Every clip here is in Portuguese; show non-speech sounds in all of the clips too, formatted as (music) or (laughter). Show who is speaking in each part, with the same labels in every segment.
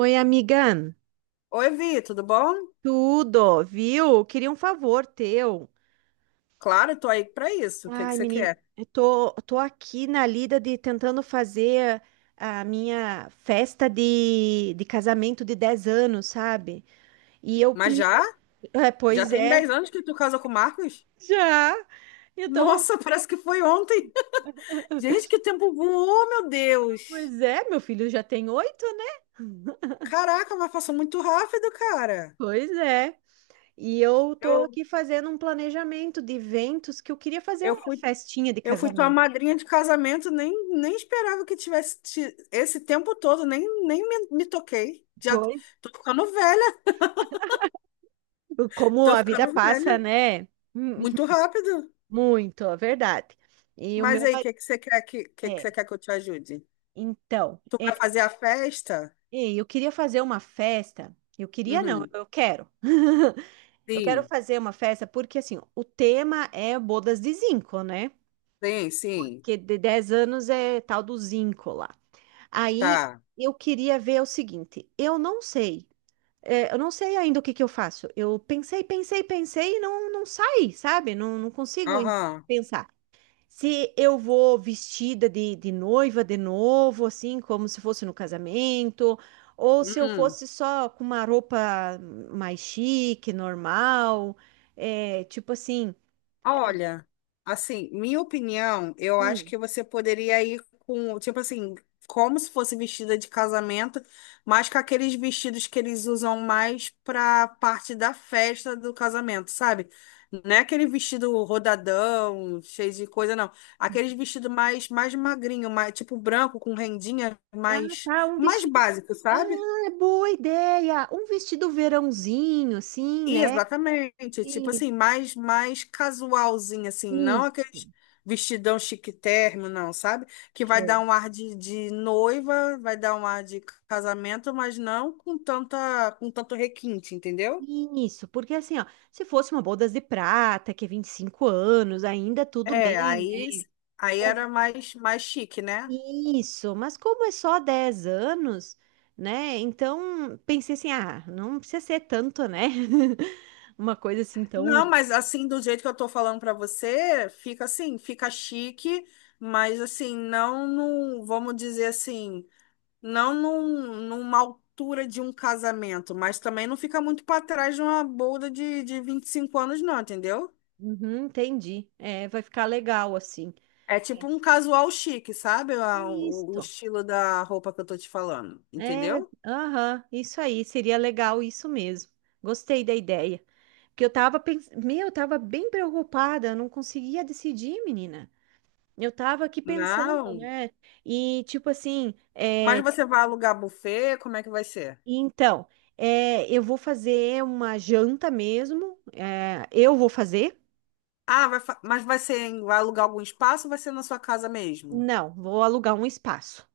Speaker 1: Oi, amiga.
Speaker 2: Oi, Vi, tudo bom?
Speaker 1: Tudo, viu? Queria um favor teu.
Speaker 2: Claro, tô aí pra isso. O que que
Speaker 1: Ai,
Speaker 2: você
Speaker 1: menina,
Speaker 2: quer?
Speaker 1: eu tô aqui na lida de tentando fazer a minha festa de casamento de 10 anos, sabe? E eu,
Speaker 2: Mas já?
Speaker 1: é,
Speaker 2: Já
Speaker 1: pois
Speaker 2: tem
Speaker 1: é,
Speaker 2: 10 anos que tu casa com o Marcos?
Speaker 1: já. Eu tô,
Speaker 2: Nossa, (laughs) parece que foi ontem. (laughs) Gente, que o tempo voou, meu Deus.
Speaker 1: pois é, meu filho já tem 8, né?
Speaker 2: Caraca, mas passou muito rápido, cara.
Speaker 1: Pois é. E eu tô
Speaker 2: Eu,
Speaker 1: aqui fazendo um planejamento de eventos que eu queria fazer
Speaker 2: eu
Speaker 1: uma
Speaker 2: fui,
Speaker 1: festinha de
Speaker 2: eu fui tua
Speaker 1: casamento.
Speaker 2: madrinha de casamento, nem esperava que tivesse esse tempo todo, nem me toquei.
Speaker 1: Pois
Speaker 2: Tô ficando velha,
Speaker 1: Como
Speaker 2: tô
Speaker 1: a vida
Speaker 2: ficando velha.
Speaker 1: passa, né? Hum,
Speaker 2: Muito rápido.
Speaker 1: muito, é verdade. E o
Speaker 2: Mas
Speaker 1: meu
Speaker 2: aí, o
Speaker 1: marido.
Speaker 2: que que você quer que
Speaker 1: É,
Speaker 2: você quer que eu te ajude?
Speaker 1: então,
Speaker 2: Tu
Speaker 1: é,
Speaker 2: vai fazer a festa?
Speaker 1: eu queria fazer uma festa. Eu queria, não,
Speaker 2: Uhum.
Speaker 1: eu quero. Eu quero
Speaker 2: Sim,
Speaker 1: fazer uma festa porque, assim, o tema é bodas de zinco, né?
Speaker 2: sim, sim.
Speaker 1: Porque de 10 anos é tal do zinco lá. Aí
Speaker 2: Tá.
Speaker 1: eu queria ver o seguinte: eu não sei. Eu não sei ainda o que que eu faço. Eu pensei, pensei, pensei e não saí, sabe? Não consigo
Speaker 2: Aham.
Speaker 1: pensar. Se eu vou vestida de noiva de novo, assim, como se fosse no casamento, ou se eu
Speaker 2: Uhum.
Speaker 1: fosse só com uma roupa mais chique, normal, é, tipo assim,
Speaker 2: Olha, assim, minha opinião, eu acho
Speaker 1: hum,
Speaker 2: que você poderia ir com, tipo assim, como se fosse vestida de casamento, mas com aqueles vestidos que eles usam mais pra parte da festa do casamento, sabe? Não é aquele vestido rodadão, cheio de coisa, não. Aqueles vestido mais magrinho, mais, tipo branco, com rendinha,
Speaker 1: ah,
Speaker 2: mais,
Speaker 1: tá, um
Speaker 2: mais
Speaker 1: vestido.
Speaker 2: básico,
Speaker 1: Ah,
Speaker 2: sabe?
Speaker 1: é boa ideia! Um vestido verãozinho, assim, né?
Speaker 2: Exatamente, tipo
Speaker 1: E-
Speaker 2: assim, mais mais casualzinho assim, não
Speaker 1: Isso.
Speaker 2: aqueles vestidão chique térrimo, não, sabe? Que vai dar
Speaker 1: Show.
Speaker 2: um ar de noiva, vai dar um ar de casamento, mas não com tanta com tanto requinte, entendeu?
Speaker 1: Isso, porque assim, ó, se fosse uma bodas de prata, que é 25 anos, ainda tudo
Speaker 2: É,
Speaker 1: bem,
Speaker 2: aí
Speaker 1: né?
Speaker 2: aí era mais mais chique, né?
Speaker 1: Isso, mas como é só 10 anos, né? Então pensei assim, ah, não precisa ser tanto, né? (laughs) Uma coisa assim tão.
Speaker 2: Não, mas assim, do jeito que eu tô falando pra você, fica assim, fica chique, mas assim, vamos dizer assim, Não numa altura de um casamento, mas também não fica muito para trás de uma bolda de 25 anos, não, entendeu?
Speaker 1: Uhum, entendi. É, vai ficar legal assim.
Speaker 2: É tipo um casual chique, sabe? O
Speaker 1: Isso.
Speaker 2: estilo da roupa que eu tô te falando,
Speaker 1: É,
Speaker 2: entendeu?
Speaker 1: aham, isso aí, seria legal isso mesmo. Gostei da ideia. Porque eu tava pensando, meu, eu tava bem preocupada, eu não conseguia decidir, menina. Eu tava aqui pensando,
Speaker 2: Não.
Speaker 1: né? E tipo assim, é.
Speaker 2: Mas você vai alugar buffet? Como é que vai ser?
Speaker 1: Então, eu vou fazer uma janta mesmo. Eu vou fazer?
Speaker 2: Ah, mas vai ser, vai alugar algum espaço ou vai ser na sua casa mesmo?
Speaker 1: Não, vou alugar um espaço.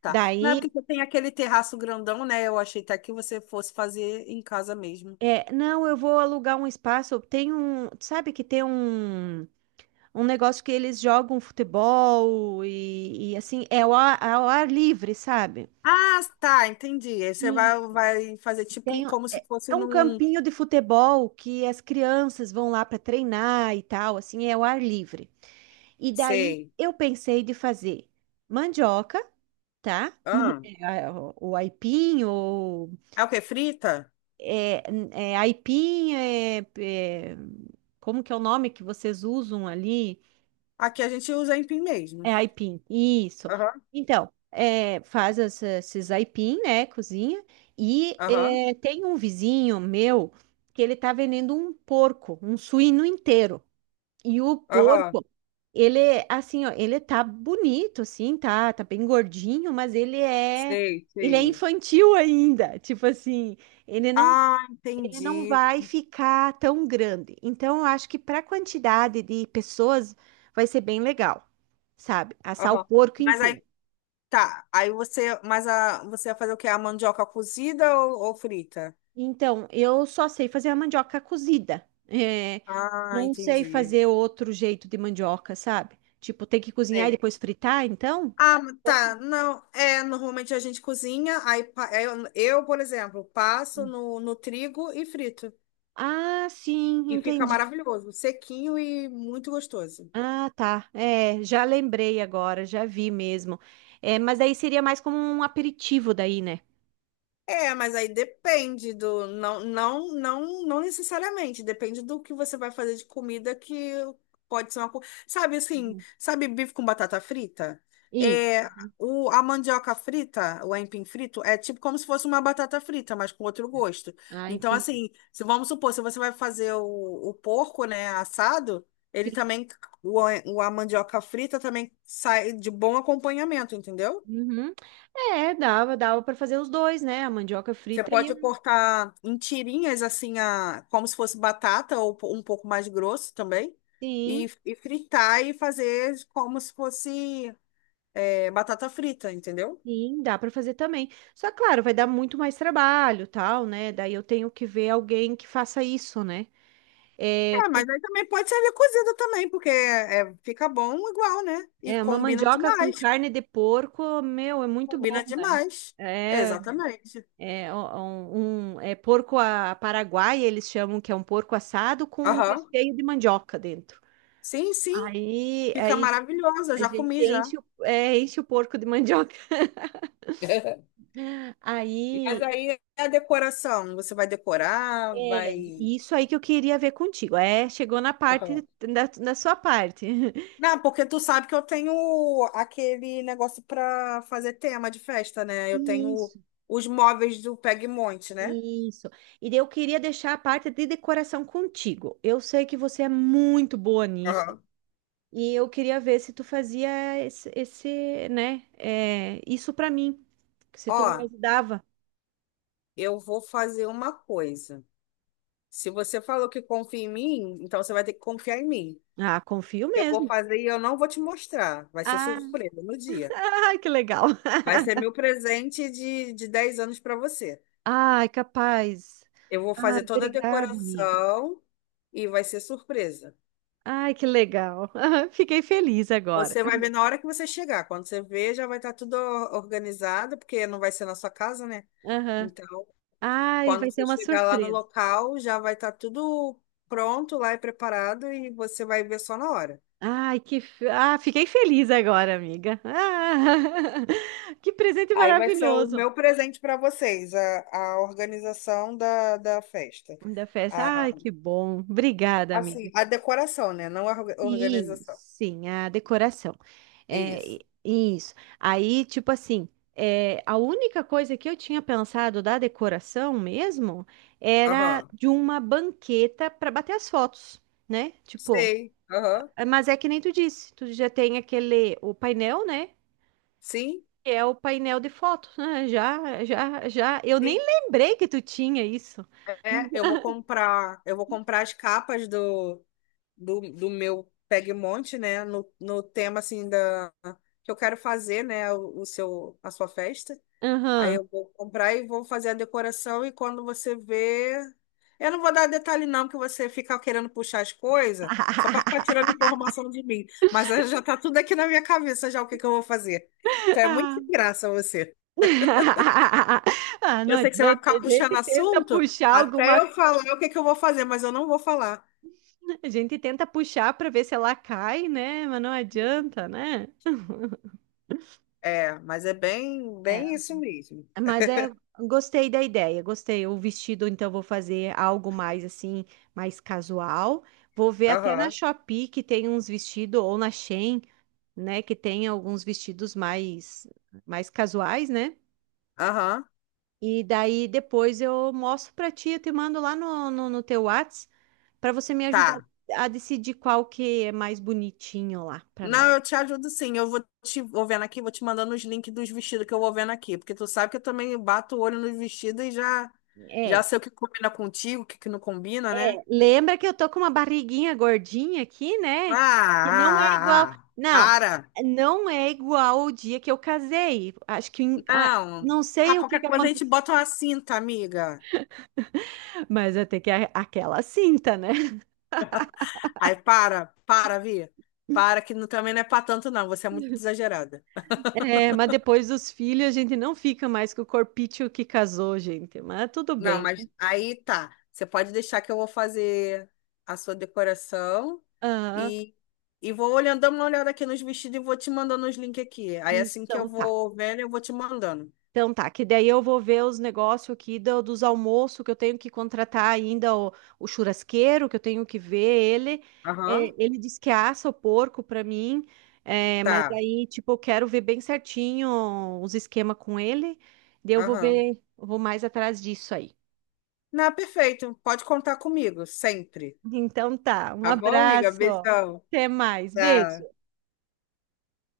Speaker 2: Tá. Não é porque
Speaker 1: Daí,
Speaker 2: você tem aquele terraço grandão, né? Eu achei até que você fosse fazer em casa mesmo.
Speaker 1: não, eu vou alugar um espaço. Tem um, sabe que tem um, um negócio que eles jogam futebol e assim, é ao ao ar livre, sabe?
Speaker 2: Ah, tá, entendi. Aí você
Speaker 1: E
Speaker 2: vai, vai fazer tipo como se fosse
Speaker 1: é um
Speaker 2: num.
Speaker 1: campinho de futebol que as crianças vão lá para treinar e tal, assim, é ao ar livre. E daí
Speaker 2: Sei.
Speaker 1: eu pensei de fazer mandioca. Tá? (laughs)
Speaker 2: Ah,
Speaker 1: É, o aipim, ou
Speaker 2: é o que? Frita?
Speaker 1: é, é aipim, como que é o nome que vocês usam ali?
Speaker 2: Aqui a gente usa empim mesmo.
Speaker 1: É aipim, isso.
Speaker 2: Aham,
Speaker 1: Então, é, faz esses aipim, né, cozinha, e
Speaker 2: aham,
Speaker 1: é, tem um vizinho meu que ele tá vendendo um porco, um suíno inteiro. E o
Speaker 2: aham.
Speaker 1: porco, ele, é, assim, ó, ele tá bonito, assim, tá bem gordinho, mas
Speaker 2: Sei,
Speaker 1: ele é
Speaker 2: sei.
Speaker 1: infantil ainda, tipo assim, ele não,
Speaker 2: Ah,
Speaker 1: ele não
Speaker 2: entendi.
Speaker 1: vai ficar tão grande. Então, eu acho que para a quantidade de pessoas vai ser bem legal, sabe? Assar o
Speaker 2: Aham.
Speaker 1: porco
Speaker 2: Mas aí
Speaker 1: inteiro.
Speaker 2: tá. Aí você. Mas a, você vai fazer o quê? A mandioca cozida ou frita?
Speaker 1: Então, eu só sei fazer a mandioca cozida. É,
Speaker 2: Ah,
Speaker 1: não sei
Speaker 2: entendi.
Speaker 1: fazer outro jeito de mandioca, sabe? Tipo, tem que cozinhar e
Speaker 2: Sei.
Speaker 1: depois fritar, então?
Speaker 2: Ah, tá.
Speaker 1: Você?
Speaker 2: Não, é, normalmente a gente cozinha, é, eu, por exemplo, passo no, no trigo e frito.
Speaker 1: Ah, sim,
Speaker 2: E fica
Speaker 1: entendi.
Speaker 2: maravilhoso, sequinho e muito gostoso.
Speaker 1: Ah, tá. É, já lembrei agora, já vi mesmo. É, mas aí seria mais como um aperitivo daí, né?
Speaker 2: É, mas aí depende do. Não, não, não, não necessariamente. Depende do que você vai fazer de comida que pode ser uma. Co- Sabe assim,
Speaker 1: Uhum.
Speaker 2: sabe bife com batata frita?
Speaker 1: Isso.
Speaker 2: É,
Speaker 1: Uhum.
Speaker 2: a mandioca frita, o aipim frito, é tipo como se fosse uma batata frita, mas com outro gosto.
Speaker 1: Ah,
Speaker 2: Então,
Speaker 1: entendi.
Speaker 2: assim, se vamos supor, se você vai fazer o porco, né, assado, ele
Speaker 1: Sim.
Speaker 2: também. A mandioca frita também sai de bom acompanhamento, entendeu?
Speaker 1: Uhum. É, dava para fazer os dois, né? A mandioca
Speaker 2: Você
Speaker 1: frita e
Speaker 2: pode
Speaker 1: a...
Speaker 2: cortar em tirinhas, assim, a, como se fosse batata ou um pouco mais grosso também,
Speaker 1: Sim,
Speaker 2: e fritar e fazer como se fosse é, batata frita, entendeu?
Speaker 1: sim, dá para fazer também. Só, claro, vai dar muito mais trabalho, tal, né? Daí eu tenho que ver alguém que faça isso, né? É,
Speaker 2: É, mas aí também pode servir cozida também, porque é, fica bom igual, né? E
Speaker 1: é uma
Speaker 2: combina
Speaker 1: mandioca com
Speaker 2: demais,
Speaker 1: carne de porco, meu, é muito
Speaker 2: combina
Speaker 1: bom, né?
Speaker 2: demais.
Speaker 1: É.
Speaker 2: Exatamente.
Speaker 1: É um, é porco a Paraguai, eles chamam que é um porco assado com um
Speaker 2: Aham.
Speaker 1: recheio de mandioca dentro.
Speaker 2: Sim, sim, fica
Speaker 1: Aí
Speaker 2: maravilhosa, eu
Speaker 1: a
Speaker 2: já
Speaker 1: gente
Speaker 2: comi já.
Speaker 1: enche o, é, enche o porco de (laughs) mandioca.
Speaker 2: (laughs) Mas
Speaker 1: Aí,
Speaker 2: aí é a decoração, você vai decorar,
Speaker 1: é
Speaker 2: vai...
Speaker 1: isso aí que eu queria ver contigo. É, chegou na
Speaker 2: Aham.
Speaker 1: parte da sua parte. (laughs)
Speaker 2: Não, porque tu sabe que eu tenho aquele negócio pra fazer tema de festa, né? Eu tenho
Speaker 1: Isso,
Speaker 2: os móveis do Pegmonte, né?
Speaker 1: isso. E daí eu queria deixar a parte de decoração contigo. Eu sei que você é muito boa nisso.
Speaker 2: Aham.
Speaker 1: E eu queria ver se tu fazia esse, né, é, isso pra mim. Se
Speaker 2: Ó,
Speaker 1: tu me ajudava.
Speaker 2: eu vou fazer uma coisa. Se você falou que confia em mim, então você vai ter que confiar em mim.
Speaker 1: Ah, confio
Speaker 2: Que eu vou
Speaker 1: mesmo.
Speaker 2: fazer e eu não vou te mostrar. Vai ser
Speaker 1: Ah,
Speaker 2: surpresa no dia.
Speaker 1: (laughs) que legal.
Speaker 2: Vai ser meu presente de 10 anos para você.
Speaker 1: Ai, capaz.
Speaker 2: Eu vou
Speaker 1: Ai,
Speaker 2: fazer toda a
Speaker 1: obrigada, amiga.
Speaker 2: decoração e vai ser surpresa.
Speaker 1: Ai, que legal. (laughs) Fiquei feliz agora.
Speaker 2: Você vai ver na hora que você chegar. Quando você ver, já vai estar tudo organizado, porque não vai ser na sua casa, né?
Speaker 1: Aham.
Speaker 2: Então,
Speaker 1: Ai,
Speaker 2: quando
Speaker 1: vai ser
Speaker 2: você
Speaker 1: uma
Speaker 2: chegar lá no
Speaker 1: surpresa.
Speaker 2: local, já vai estar tudo pronto lá e preparado e você vai ver só na hora.
Speaker 1: Ai, que. Ah, fiquei feliz agora, amiga. Ah, (laughs) que presente
Speaker 2: Aí vai ser o
Speaker 1: maravilhoso
Speaker 2: meu presente para vocês, a organização da, da festa.
Speaker 1: da festa.
Speaker 2: A,
Speaker 1: Ai, que bom. Obrigada,
Speaker 2: assim,
Speaker 1: amiga.
Speaker 2: a decoração, né? Não a
Speaker 1: Sim,
Speaker 2: organização.
Speaker 1: sim, a decoração. É,
Speaker 2: Isso.
Speaker 1: isso. Aí, tipo assim, é, a única coisa que eu tinha pensado da decoração mesmo era
Speaker 2: Aham.
Speaker 1: de uma banqueta para bater as fotos, né? Tipo,
Speaker 2: Sei. Aham.
Speaker 1: é, mas é que nem tu disse, tu já tem aquele, o painel, né?
Speaker 2: Sim,
Speaker 1: Que é o painel de fotos, né? Já, já, já. Eu nem
Speaker 2: sim.
Speaker 1: lembrei que tu tinha isso.
Speaker 2: É, eu vou comprar as capas do meu Pegmonte, né? No tema assim da que eu quero fazer, né? O seu, a sua festa. Aí
Speaker 1: Aham.
Speaker 2: eu vou comprar e vou fazer a decoração e quando você vê, eu não vou dar detalhe não, porque você fica querendo puxar as coisas só para ficar
Speaker 1: (laughs)
Speaker 2: tirando informação de mim. Mas aí já tá tudo aqui na minha cabeça já o que que eu vou fazer. Então é muito sem graça você.
Speaker 1: (laughs) Ah, não
Speaker 2: Eu sei que você vai
Speaker 1: adianta, a
Speaker 2: ficar puxando
Speaker 1: gente tenta
Speaker 2: assunto
Speaker 1: puxar
Speaker 2: até
Speaker 1: alguma,
Speaker 2: eu falar o que que eu vou fazer, mas eu não vou falar.
Speaker 1: a gente tenta puxar para ver se ela cai, né? Mas não adianta, né?
Speaker 2: É, mas é bem,
Speaker 1: É,
Speaker 2: bem isso mesmo.
Speaker 1: mas é, gostei da ideia, gostei. O vestido, então, vou fazer algo mais assim, mais casual. Vou ver até na
Speaker 2: Aham.
Speaker 1: Shopee que tem uns vestidos, ou na Shein, né? Que tem alguns vestidos mais, mais casuais, né?
Speaker 2: Aham,
Speaker 1: E daí depois eu mostro para ti, eu te mando lá no teu Whats. Para você me ajudar
Speaker 2: tá.
Speaker 1: a decidir qual que é mais bonitinho lá para nós.
Speaker 2: Não, eu te ajudo sim. Eu vou te vou vendo aqui, vou te mandando os links dos vestidos que eu vou vendo aqui, porque tu sabe que eu também bato o olho nos vestidos e já
Speaker 1: É,
Speaker 2: sei o que combina contigo, o que que não combina, né?
Speaker 1: lembra que eu tô com uma barriguinha gordinha aqui,
Speaker 2: Ah,
Speaker 1: né? Que não é igual.
Speaker 2: ah, ah, ah.
Speaker 1: Não,
Speaker 2: Para.
Speaker 1: não é igual o dia que eu casei. Acho que ah,
Speaker 2: Não.
Speaker 1: não
Speaker 2: Ah,
Speaker 1: sei o que
Speaker 2: qualquer
Speaker 1: que
Speaker 2: coisa a gente
Speaker 1: aconteceu,
Speaker 2: bota uma cinta, amiga.
Speaker 1: mas até que é aquela cinta, né?
Speaker 2: Aí para, para, Vi. Para que não- também não é pra tanto não, você é muito exagerada.
Speaker 1: É, mas depois dos filhos a gente não fica mais com o corpício que casou, gente. Mas tudo
Speaker 2: Não,
Speaker 1: bem.
Speaker 2: mas aí tá. Você pode deixar que eu vou fazer a sua decoração
Speaker 1: Ah,
Speaker 2: e, e vou olhando, dando uma olhada aqui nos vestidos e vou te mandando os links aqui. Aí assim que eu
Speaker 1: então tá.
Speaker 2: vou vendo, eu vou te mandando.
Speaker 1: Então tá, que daí eu vou ver os negócios aqui dos almoços que eu tenho que contratar ainda o churrasqueiro, que eu tenho que ver ele.
Speaker 2: Aham,
Speaker 1: É, ele disse que assa o porco para mim, é, mas
Speaker 2: tá.
Speaker 1: aí, tipo, eu quero ver bem certinho os esquemas com ele. Daí eu vou
Speaker 2: Aham.
Speaker 1: ver, eu vou mais atrás disso aí.
Speaker 2: Não, perfeito. Pode contar comigo, sempre.
Speaker 1: Então tá, um
Speaker 2: Tá bom, amiga?
Speaker 1: abraço,
Speaker 2: Beijão.
Speaker 1: até mais, beijo.
Speaker 2: Tá.